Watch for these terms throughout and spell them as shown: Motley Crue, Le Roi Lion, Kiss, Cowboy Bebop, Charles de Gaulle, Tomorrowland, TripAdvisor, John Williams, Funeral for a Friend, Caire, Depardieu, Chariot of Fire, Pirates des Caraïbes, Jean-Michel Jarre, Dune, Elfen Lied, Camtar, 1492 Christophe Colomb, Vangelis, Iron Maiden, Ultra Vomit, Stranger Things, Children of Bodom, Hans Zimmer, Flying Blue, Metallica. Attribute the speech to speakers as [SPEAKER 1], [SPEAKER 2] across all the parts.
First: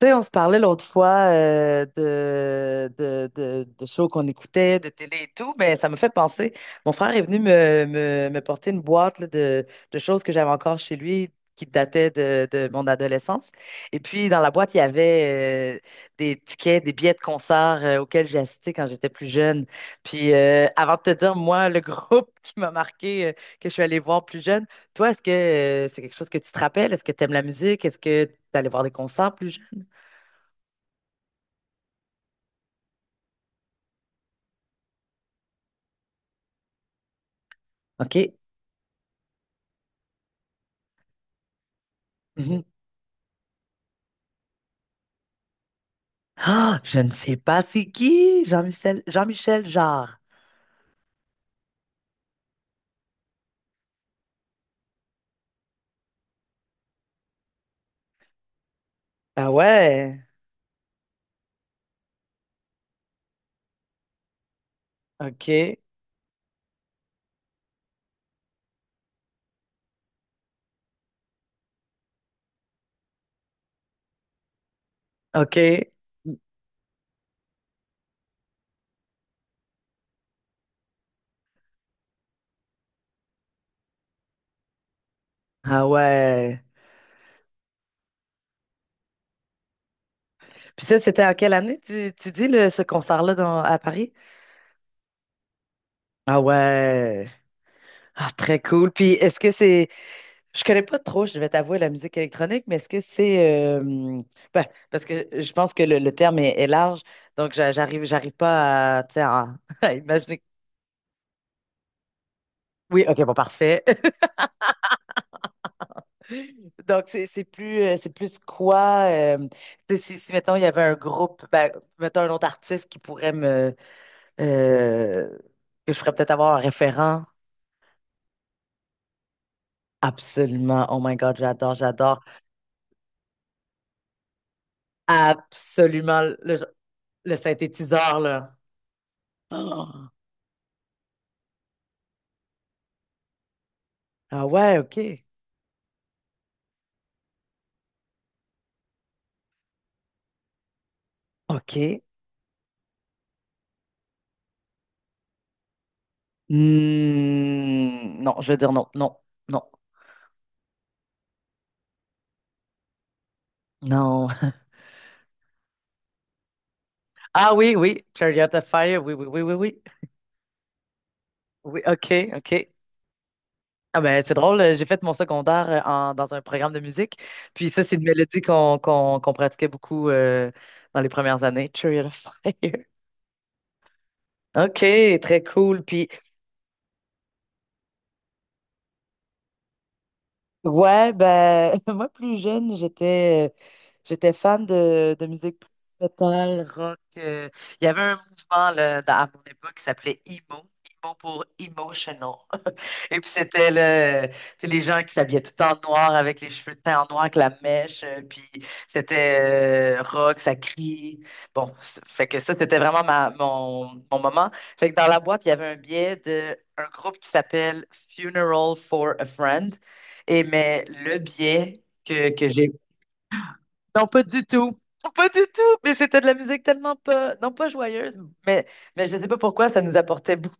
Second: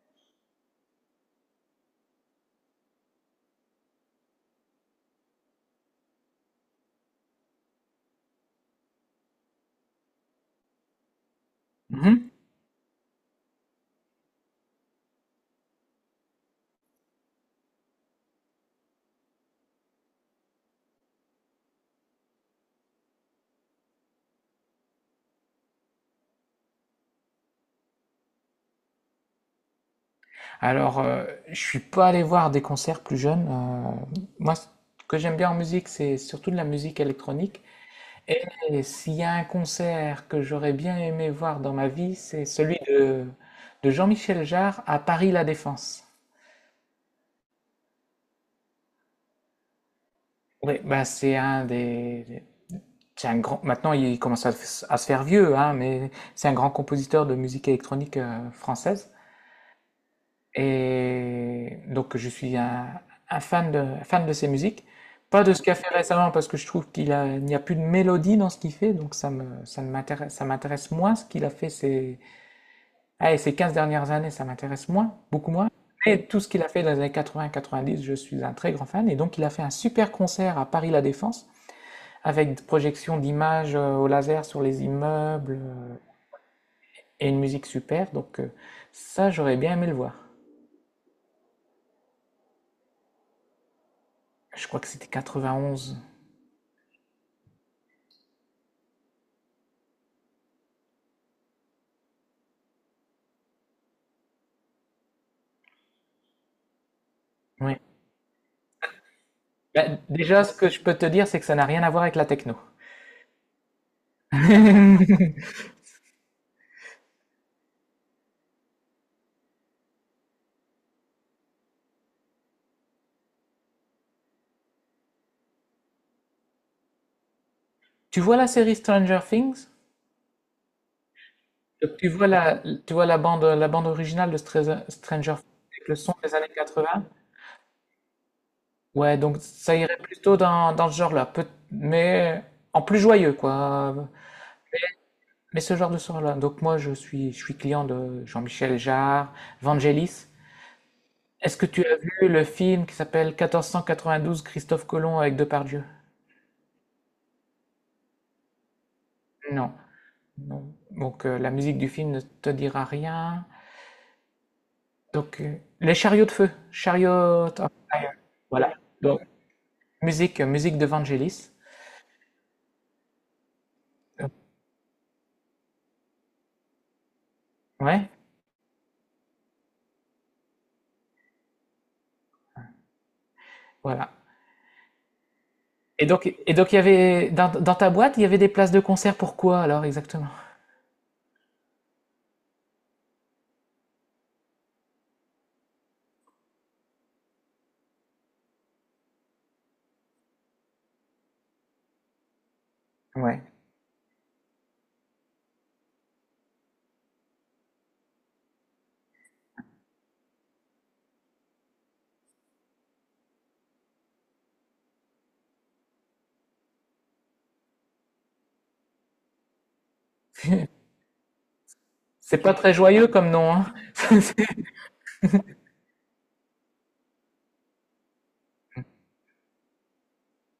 [SPEAKER 1] Tu sais, on se parlait l'autre fois de shows qu'on écoutait, de télé et tout, mais ça me fait penser. Mon frère est venu me porter une boîte là, de choses que j'avais encore chez lui qui dataient
[SPEAKER 2] Mhm.
[SPEAKER 1] de mon adolescence. Et puis, dans la boîte, il y avait des tickets, des billets de concerts auxquels j'ai assisté quand j'étais plus jeune. Puis, avant de te dire, moi, le groupe qui m'a marqué, que je suis allée voir plus jeune, toi, est-ce que c'est quelque chose que tu te rappelles? Est-ce que tu aimes la musique? Est-ce que tu allé voir des concerts plus jeunes?
[SPEAKER 2] Alors, je suis pas allé voir des concerts plus jeunes. Moi, ce que j'aime bien en musique, c'est surtout de la musique électronique.
[SPEAKER 1] OK.
[SPEAKER 2] Et s'il y a un concert que j'aurais bien aimé voir dans ma vie, c'est
[SPEAKER 1] Mhm.
[SPEAKER 2] celui de Jean-Michel Jarre à Paris La Défense.
[SPEAKER 1] Ah, je ne sais pas c'est qui, Jean-Michel Jarre.
[SPEAKER 2] Oui, bah, c'est un grand. Maintenant, il commence à se faire vieux, hein, mais c'est un grand compositeur de musique électronique française.
[SPEAKER 1] Ah ouais,
[SPEAKER 2] Et donc je suis un fan de ses musiques. Pas de ce qu'il a
[SPEAKER 1] ok,
[SPEAKER 2] fait récemment parce que je trouve il n'y a plus de mélodie dans ce qu'il fait, donc ça me, ça ne m'intéresse, ça m'intéresse moins ce qu'il a fait ces, allez, ces 15 dernières années, ça m'intéresse moins, beaucoup moins.
[SPEAKER 1] ok.
[SPEAKER 2] Mais tout ce qu'il a fait dans les années 80, 90, je suis un très grand fan. Et donc il a fait un super concert à Paris La Défense avec des projections d'images au laser sur les immeubles
[SPEAKER 1] Ah ouais.
[SPEAKER 2] et une musique super. Donc, ça, j'aurais bien aimé le voir.
[SPEAKER 1] Puis ça, c'était en quelle année, tu dis, ce concert-là à Paris?
[SPEAKER 2] Je crois que c'était 91.
[SPEAKER 1] Ah ouais. Ah, très cool. Puis est-ce que c'est... Je connais pas trop, je vais t'avouer, la musique électronique, mais est-ce que c'est... ben, parce que je pense que le terme est large, donc
[SPEAKER 2] Oui.
[SPEAKER 1] j'arrive pas à, tu sais, à, à
[SPEAKER 2] Bah,
[SPEAKER 1] imaginer...
[SPEAKER 2] déjà, ce que je peux te dire, c'est que ça n'a rien à voir avec la techno.
[SPEAKER 1] Oui, OK, bon, parfait. Donc, c'est plus, c'est plus quoi, tu sais, si, mettons, il y avait un groupe, ben, mettons, un autre artiste qui pourrait me, euh, que je ferais peut-être avoir un référent.
[SPEAKER 2] Tu vois la série Stranger Things?
[SPEAKER 1] Absolument. Oh my God, j'adore,
[SPEAKER 2] Donc,
[SPEAKER 1] j'adore.
[SPEAKER 2] tu vois la bande originale de Stranger Things avec le son
[SPEAKER 1] Absolument
[SPEAKER 2] des années
[SPEAKER 1] le,
[SPEAKER 2] 80?
[SPEAKER 1] le synthétiseur, là.
[SPEAKER 2] Ouais, donc ça
[SPEAKER 1] Oh.
[SPEAKER 2] irait plutôt dans ce genre-là, mais en plus joyeux, quoi.
[SPEAKER 1] Ah ouais, OK.
[SPEAKER 2] Mais ce genre de sort-là. Donc moi, je suis client de Jean-Michel Jarre, Vangelis. Est-ce que tu as
[SPEAKER 1] OK.
[SPEAKER 2] vu le film qui s'appelle 1492 Christophe Colomb avec Depardieu?
[SPEAKER 1] Hmm, non, je veux dire non, non, non,
[SPEAKER 2] Non. Non. Donc, la musique du film ne te dira rien.
[SPEAKER 1] non.
[SPEAKER 2] Donc, les chariots de feu, Chariot
[SPEAKER 1] Ah
[SPEAKER 2] of
[SPEAKER 1] oui, oui,
[SPEAKER 2] Fire.
[SPEAKER 1] Chariot of
[SPEAKER 2] Voilà.
[SPEAKER 1] Fire, oui,
[SPEAKER 2] Donc
[SPEAKER 1] oui, oui, oui, oui.
[SPEAKER 2] musique de Vangelis.
[SPEAKER 1] Oui, OK, OK. Ah ben,
[SPEAKER 2] Euh,
[SPEAKER 1] c'est drôle, j'ai fait mon secondaire dans un programme de musique. Puis ça, c'est une
[SPEAKER 2] Ouais,
[SPEAKER 1] mélodie qu'on pratiquait beaucoup dans les premières années. Chariot of Fire.
[SPEAKER 2] voilà.
[SPEAKER 1] OK, très cool.
[SPEAKER 2] Et
[SPEAKER 1] Puis
[SPEAKER 2] donc, et donc il y avait dans ta boîte, il y avait des places de concert pour quoi alors exactement?
[SPEAKER 1] Ouais, ben, moi plus jeune, j'étais fan de musique plus metal, rock. Il y avait un mouvement là, à mon époque qui s'appelait emo, emo pour emotional. Et puis
[SPEAKER 2] Ouais.
[SPEAKER 1] c'était le, tu sais, les gens qui s'habillaient tout en noir avec les cheveux teints en noir avec la mèche. Puis c'était rock, ça crie. Bon, fait que ça, c'était vraiment mon moment. Fait que dans la boîte, il y avait un billet de un groupe qui s'appelle Funeral for a Friend. Et mais le biais
[SPEAKER 2] C'est
[SPEAKER 1] que
[SPEAKER 2] pas
[SPEAKER 1] j'ai.
[SPEAKER 2] très joyeux comme nom, hein.
[SPEAKER 1] Non, pas
[SPEAKER 2] C'est-
[SPEAKER 1] du tout. Pas du tout. Mais c'était de la musique tellement pas. Non, pas joyeuse, mais, mais je sais pas pourquoi ça nous apportait beaucoup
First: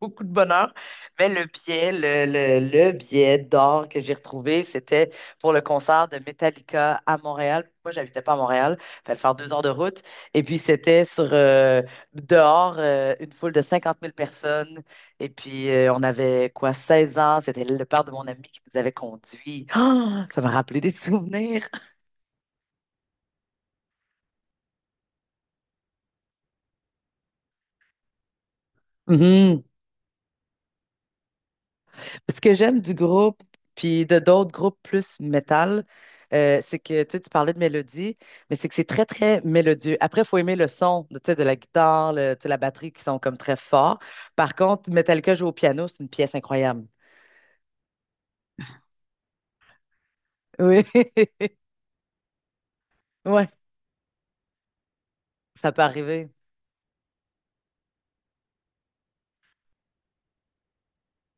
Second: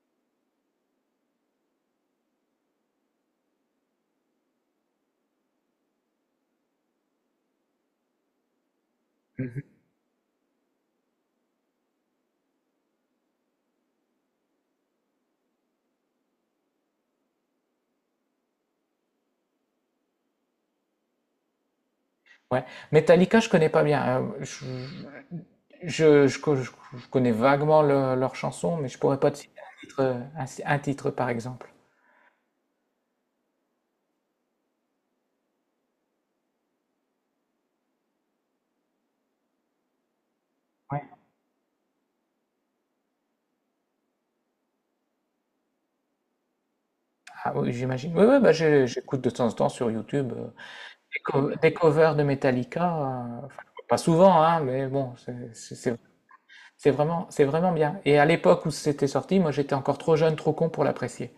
[SPEAKER 1] beaucoup de bonheur. Mais le billet, le billet d'or que j'ai retrouvé, c'était pour le concert de Metallica à Montréal. Moi, j'habitais pas à Montréal, fallait faire 2 heures de route. Et puis, c'était sur dehors, une foule de 50 000 personnes. Et puis, on avait quoi, 16 ans. C'était le père de mon ami qui nous avait conduits. Ah, ça m'a rappelé des souvenirs.
[SPEAKER 2] Ouais. Metallica, je connais pas bien. Je, je co- je- je connais vaguement leurs chansons, mais je pourrais pas te citer un titre, un titre par exemple.
[SPEAKER 1] Ce que j'aime du groupe, puis de d'autres groupes plus métal, c'est que tu sais, tu parlais de mélodie, mais c'est que c'est très, très mélodieux. Après, il faut aimer le son tu sais, de la guitare, tu sais, la batterie qui sont comme très forts. Par contre, Metallica joue au piano, c'est une pièce incroyable.
[SPEAKER 2] Ah oui, j'imagine. Oui, oui, bah, j'écoute de temps en temps sur YouTube,
[SPEAKER 1] Oui,
[SPEAKER 2] des covers de Metallica,
[SPEAKER 1] ouais,
[SPEAKER 2] enfin, pas souvent, hein, mais bon, c'est
[SPEAKER 1] ça
[SPEAKER 2] c'est
[SPEAKER 1] peut
[SPEAKER 2] c'est
[SPEAKER 1] arriver.
[SPEAKER 2] c'est vraiment c'est vraiment bien et à l'époque où c'était sorti, moi, j'étais encore trop jeune, trop con pour l'apprécier.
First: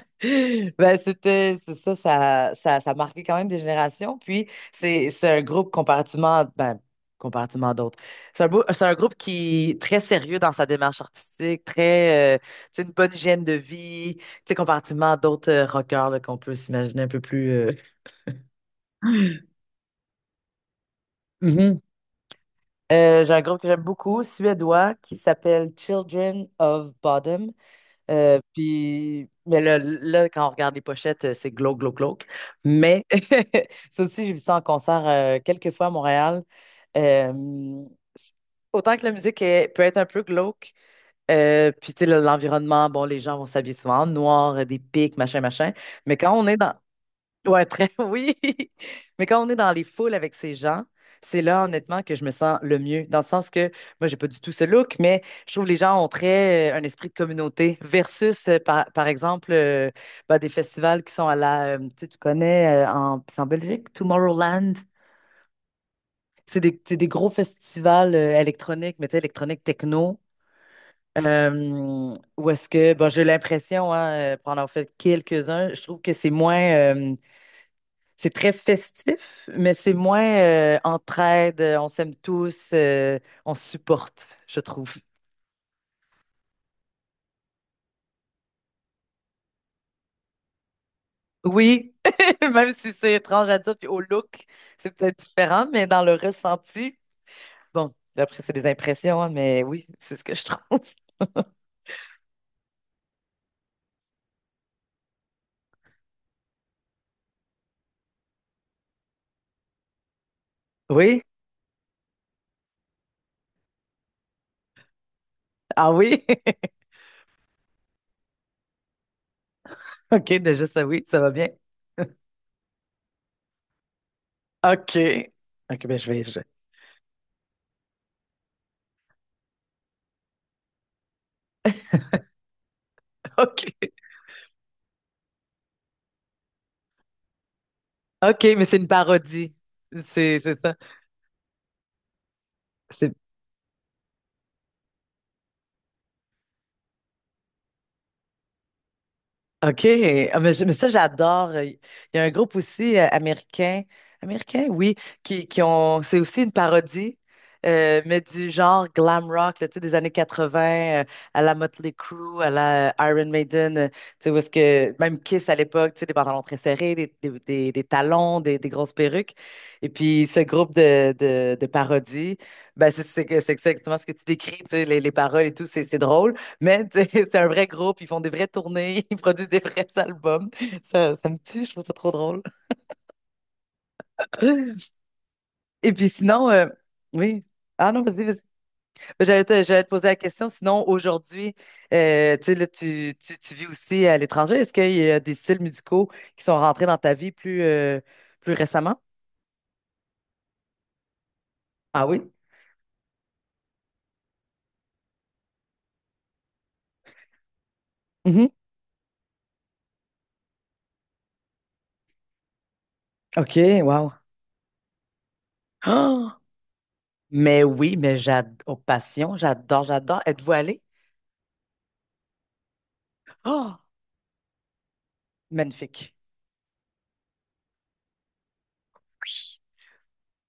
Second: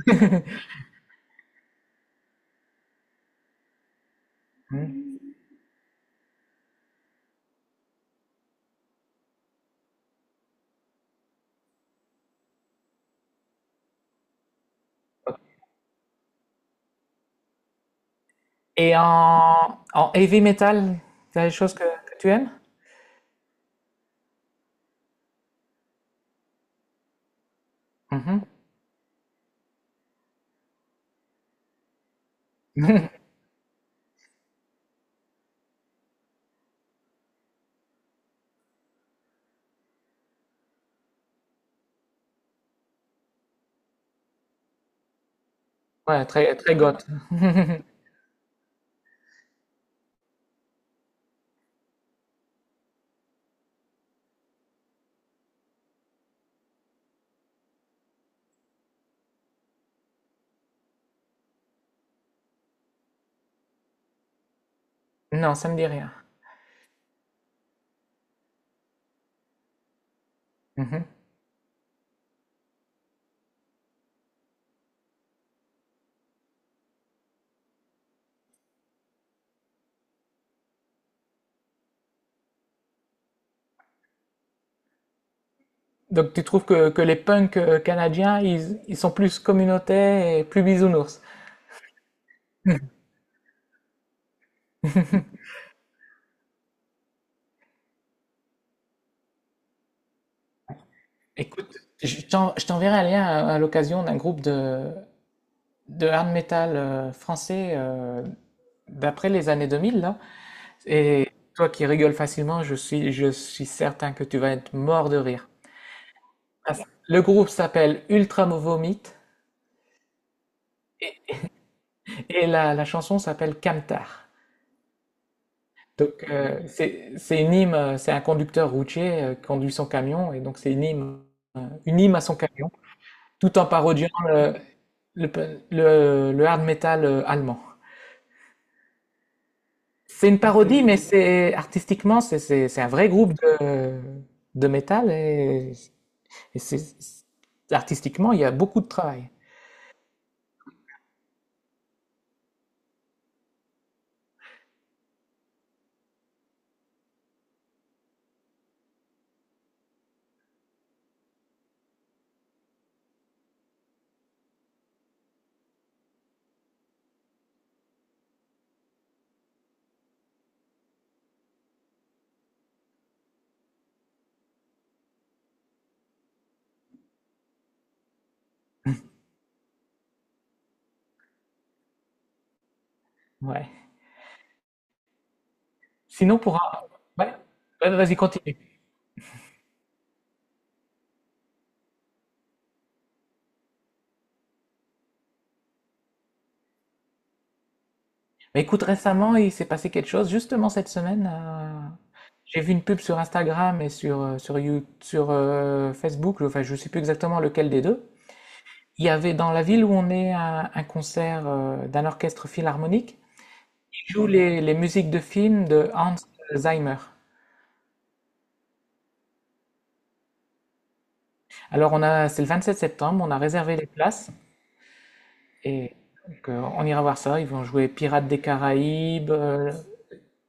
[SPEAKER 1] Ben, c'est ça a marqué quand même des générations. Puis, c'est
[SPEAKER 2] Mmh
[SPEAKER 1] c'est un groupe comparativement, ben, comparativement à d'autres. C'est un groupe qui est très sérieux dans sa démarche artistique, très, c'est une bonne hygiène de vie, tu sais, comparativement à d'autres rockers là, qu'on peut s'imaginer un peu plus.
[SPEAKER 2] et en heavy metal, tu as des choses
[SPEAKER 1] Mhm.
[SPEAKER 2] que tu aimes?
[SPEAKER 1] J'ai un groupe que j'aime beaucoup, suédois, qui s'appelle Children of Bodom.
[SPEAKER 2] Mmh.
[SPEAKER 1] Puis, mais quand on regarde les pochettes, c'est glauque, glauque, glauque. Mais ça aussi, j'ai vu ça en concert quelques fois à Montréal. Euh, c- Autant que la musique peut être un peu glauque, puis tu sais, l'environnement, bon, les gens vont s'habiller souvent en noir, des pics, machin, machin. Mais
[SPEAKER 2] Ouais,
[SPEAKER 1] quand on
[SPEAKER 2] très
[SPEAKER 1] est dans,
[SPEAKER 2] très goth.
[SPEAKER 1] ouais, très, oui. Mais quand on est dans les foules avec ces gens, c'est là, honnêtement, que je me sens le mieux. Dans le sens que, moi, j'ai pas du tout ce look, mais je trouve que les gens ont très un esprit de communauté versus, par exemple, bah, des festivals qui sont à la, tu sais, tu connais, c'est en Belgique, Tomorrowland.
[SPEAKER 2] Non, ça me dit rien.
[SPEAKER 1] C'est des gros festivals électroniques, mais tu sais, électroniques techno.
[SPEAKER 2] Mmh
[SPEAKER 1] Où est-ce que, bon, j'ai l'impression, hein, pour en avoir fait quelques-uns, je trouve que c'est moins. C'est très festif, mais c'est moins entraide, on s'aime tous, on se supporte, je trouve.
[SPEAKER 2] Donc tu trouves que les punks, canadiens, ils sont plus communautaires et plus bisounours?
[SPEAKER 1] Oui, même si c'est étrange à dire, puis au look, c'est peut-être différent, mais dans le ressenti, bon, après, c'est des impressions, hein, mais oui, c'est ce que je trouve.
[SPEAKER 2] Écoute, je t'enverrai un lien à l'occasion d'un groupe de hard metal français d'après les années 2000, là.
[SPEAKER 1] Oui,
[SPEAKER 2] Et toi qui rigoles facilement, je suis certain que tu vas être mort de rire.
[SPEAKER 1] ah oui,
[SPEAKER 2] Parce- Le groupe s'appelle Ultra Vomit
[SPEAKER 1] ok, déjà ça, oui, ça va bien.
[SPEAKER 2] et la chanson s'appelle Camtar.
[SPEAKER 1] Ok, ok, ben
[SPEAKER 2] Donc,
[SPEAKER 1] je vais.
[SPEAKER 2] c'est une hymne, c'est un conducteur routier qui conduit son camion, et donc c'est une hymne à son camion, tout en
[SPEAKER 1] Ok,
[SPEAKER 2] parodiant le, le hard metal allemand.
[SPEAKER 1] ok, mais c'est une parodie,
[SPEAKER 2] C'est une
[SPEAKER 1] c'est ça.
[SPEAKER 2] parodie, mais c'est artistiquement, c'est un vrai
[SPEAKER 1] C'est.
[SPEAKER 2] groupe de métal et c'est artistiquement, il y a beaucoup de travail.
[SPEAKER 1] OK. Ah, mais, mais ça, j'adore. Il y a un groupe aussi américain, américain, oui, qui ont, c'est aussi une parodie, mais du genre glam rock, là, tu sais, des années 80, à la Motley Crue, à la Iron Maiden, tu sais, où est-ce que, même Kiss à l'époque, tu sais, des pantalons très serrés, des talons, des grosses perruques. Et puis, ce groupe de parodies, ben, c'est exactement ce que tu décris, tu sais, les paroles et tout, c'est drôle. Mais tu sais, c'est un vrai groupe, ils font des vraies tournées, ils produisent des vrais albums. Ça me tue, je trouve ça trop drôle.
[SPEAKER 2] Ouais.
[SPEAKER 1] Et puis
[SPEAKER 2] Sinon,
[SPEAKER 1] sinon,
[SPEAKER 2] ouais.
[SPEAKER 1] oui. Ah
[SPEAKER 2] Ouais,
[SPEAKER 1] non,
[SPEAKER 2] vas-y,
[SPEAKER 1] vas-y, vas-y.
[SPEAKER 2] continue.
[SPEAKER 1] Ben, j'allais te poser la question. Sinon, aujourd'hui, tu sais, là, tu vis aussi à l'étranger. Est-ce qu'il y a des styles musicaux qui sont rentrés dans ta vie plus, plus
[SPEAKER 2] Mais écoute,
[SPEAKER 1] récemment?
[SPEAKER 2] récemment, il s'est passé quelque chose. Justement, cette semaine,
[SPEAKER 1] Ah oui?
[SPEAKER 2] j'ai vu une pub sur Instagram et sur Facebook. Enfin, je ne sais plus exactement lequel des deux.
[SPEAKER 1] Mhm.
[SPEAKER 2] Il y avait dans la ville où on est un concert d'un orchestre philharmonique
[SPEAKER 1] OK, wow.
[SPEAKER 2] qui joue les musiques de films de Hans
[SPEAKER 1] Oh,
[SPEAKER 2] Zimmer.
[SPEAKER 1] mais oui, mais j'adore, passion, j'adore, j'adore. Êtes-vous allé?
[SPEAKER 2] Alors c'est le 27 septembre, on a réservé
[SPEAKER 1] Oh,
[SPEAKER 2] les places et
[SPEAKER 1] magnifique.
[SPEAKER 2] donc, on ira voir ça. Ils vont jouer Pirates des Caraïbes,
[SPEAKER 1] Oui.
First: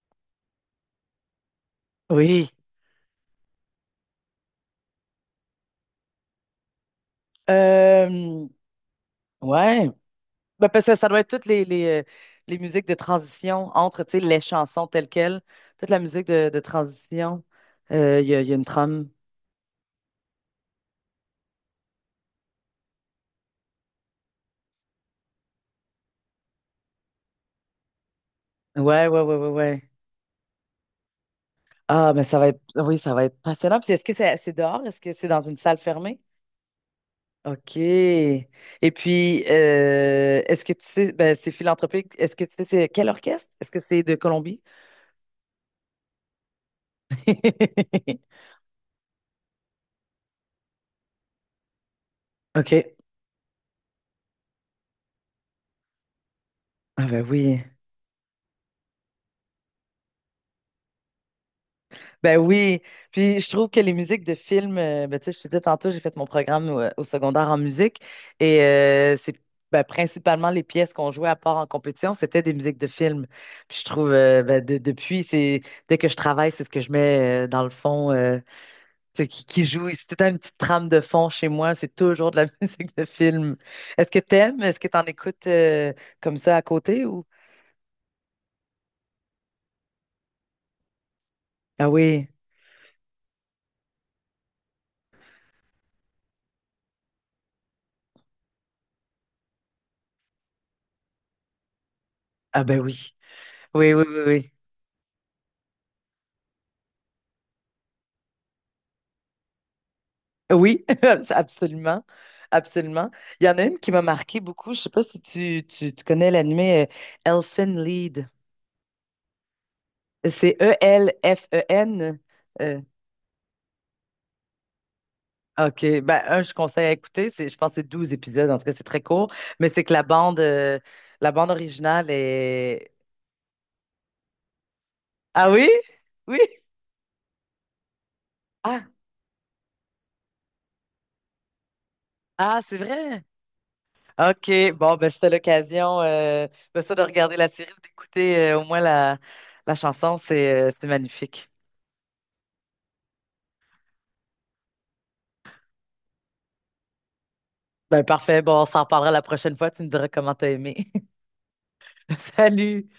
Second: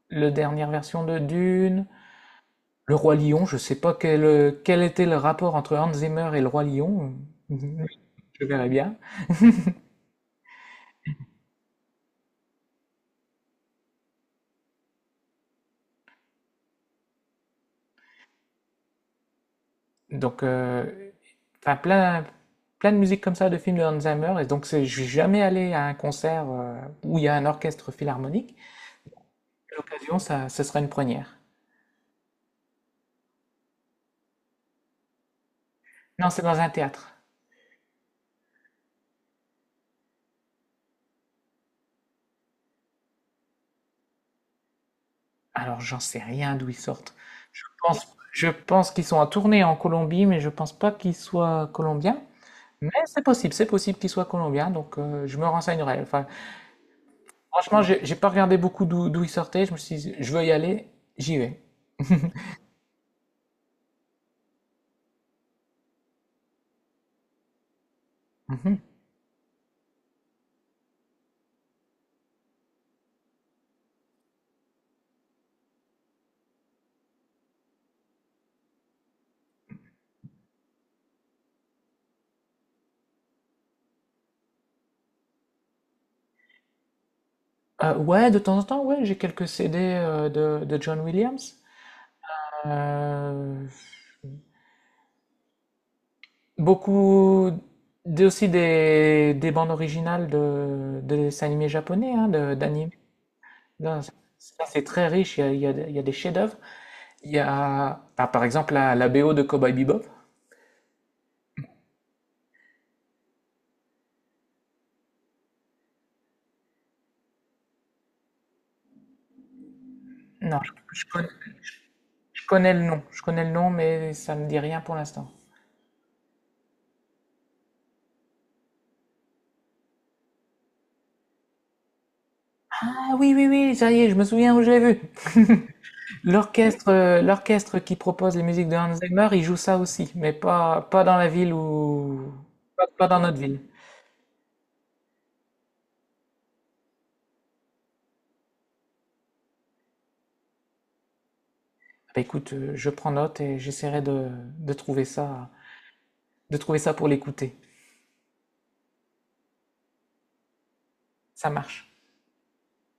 [SPEAKER 2] le dernière version de Dune,
[SPEAKER 1] Oui.
[SPEAKER 2] Le Roi Lion. Je sais pas quel était le rapport entre Hans Zimmer et Le Roi Lion.
[SPEAKER 1] Euh,
[SPEAKER 2] Je verrai bien.
[SPEAKER 1] ouais. Ben, parce que ça doit être toutes les musiques de transition entre, tu sais, les chansons telles quelles. Toute la musique de transition. Il y a une trame.
[SPEAKER 2] Donc, enfin plein de musique comme ça de films de Hans Zimmer et donc je suis jamais allé à un concert où il y a un orchestre philharmonique.
[SPEAKER 1] Ouais, ouais, ouais, ouais,
[SPEAKER 2] À
[SPEAKER 1] ouais.
[SPEAKER 2] l'occasion, ça sera une première.
[SPEAKER 1] Ah, mais ça va être, oui, ça va être passionnant. Puis est-ce que c'est dehors? Est-ce que c'est dans une salle fermée?
[SPEAKER 2] Non, c'est dans un théâtre.
[SPEAKER 1] OK. Et puis, est-ce que tu sais, ben, c'est philanthropique, est-ce que tu sais, c'est quel orchestre? Est-ce que c'est de Colombie?
[SPEAKER 2] Alors, j'en sais rien d'où ils sortent. Je pense, je pense qu'ils sont en tournée en Colombie, mais je pense pas qu'ils soient colombiens. Mais
[SPEAKER 1] OK.
[SPEAKER 2] c'est possible qu'ils soient colombiens, donc, je me renseignerai. Enfin,
[SPEAKER 1] Ah ben oui.
[SPEAKER 2] franchement, j'ai pas regardé beaucoup d'où ils sortaient. Je me suis dit, je veux y aller, j'y vais.
[SPEAKER 1] Ben oui, puis je trouve que les musiques de films, ben, tu sais, je te disais tantôt, j'ai fait mon programme au secondaire en musique et
[SPEAKER 2] Mhm.
[SPEAKER 1] c'est ben, principalement les pièces qu'on jouait à part en compétition, c'était des musiques de films. Puis je trouve, ben, depuis, c'est dès que je travaille, c'est ce que je mets dans le fond, tu sais, qui joue. C'est tout le temps une petite trame de fond chez moi, c'est toujours de la musique de film. Est-ce que t'aimes? Est-ce que t'en écoutes comme ça à côté ou?
[SPEAKER 2] Ouais, de temps en temps, ouais, j'ai quelques CD de John Williams.
[SPEAKER 1] Ah oui,
[SPEAKER 2] Euh, beaucoup aussi des bandes originales de dessins animés japonais, hein,
[SPEAKER 1] ah ben
[SPEAKER 2] d'animés.
[SPEAKER 1] oui, oui,
[SPEAKER 2] Non,
[SPEAKER 1] oui,
[SPEAKER 2] ça,
[SPEAKER 1] oui, oui.
[SPEAKER 2] ça, c'est très riche, il y a des il y a des chefs-d'œuvre. Il y a, ah, par exemple, la BO de Cowboy Bebop.
[SPEAKER 1] Oui, absolument. Absolument. Il y en a une qui m'a marqué beaucoup. Je sais pas si tu connais l'animé Elfen Lied. C'est
[SPEAKER 2] Non,
[SPEAKER 1] Elfen.
[SPEAKER 2] je connais
[SPEAKER 1] euh,
[SPEAKER 2] le nom, je connais le nom, mais ça me dit rien pour l'instant.
[SPEAKER 1] OK. Ben, un, je conseille à écouter. C'est, je pense que c'est 12 épisodes. En tout cas, c'est très court. Mais c'est que la bande originale est.
[SPEAKER 2] Ah oui, oui, oui, ça y est, je me souviens où je l'ai vu.
[SPEAKER 1] Ah oui? Oui?
[SPEAKER 2] L'orchestre qui propose les musiques de
[SPEAKER 1] Ah,
[SPEAKER 2] Hans Zimmer, il joue ça aussi, mais pas, pas dans la ville où,
[SPEAKER 1] ah, c'est
[SPEAKER 2] pas, pas dans
[SPEAKER 1] vrai?
[SPEAKER 2] notre ville.
[SPEAKER 1] OK. Bon, ben, c'était l'occasion, ben, ça, de regarder la série ou d'écouter au moins la chanson. C'est magnifique.
[SPEAKER 2] Bah, écoute, je prends note et j'essaierai de trouver ça pour l'écouter.
[SPEAKER 1] Ben parfait, bon, on s'en reparlera la prochaine fois, tu me diras comment t'as aimé.
[SPEAKER 2] Ça marche.
[SPEAKER 1] Salut!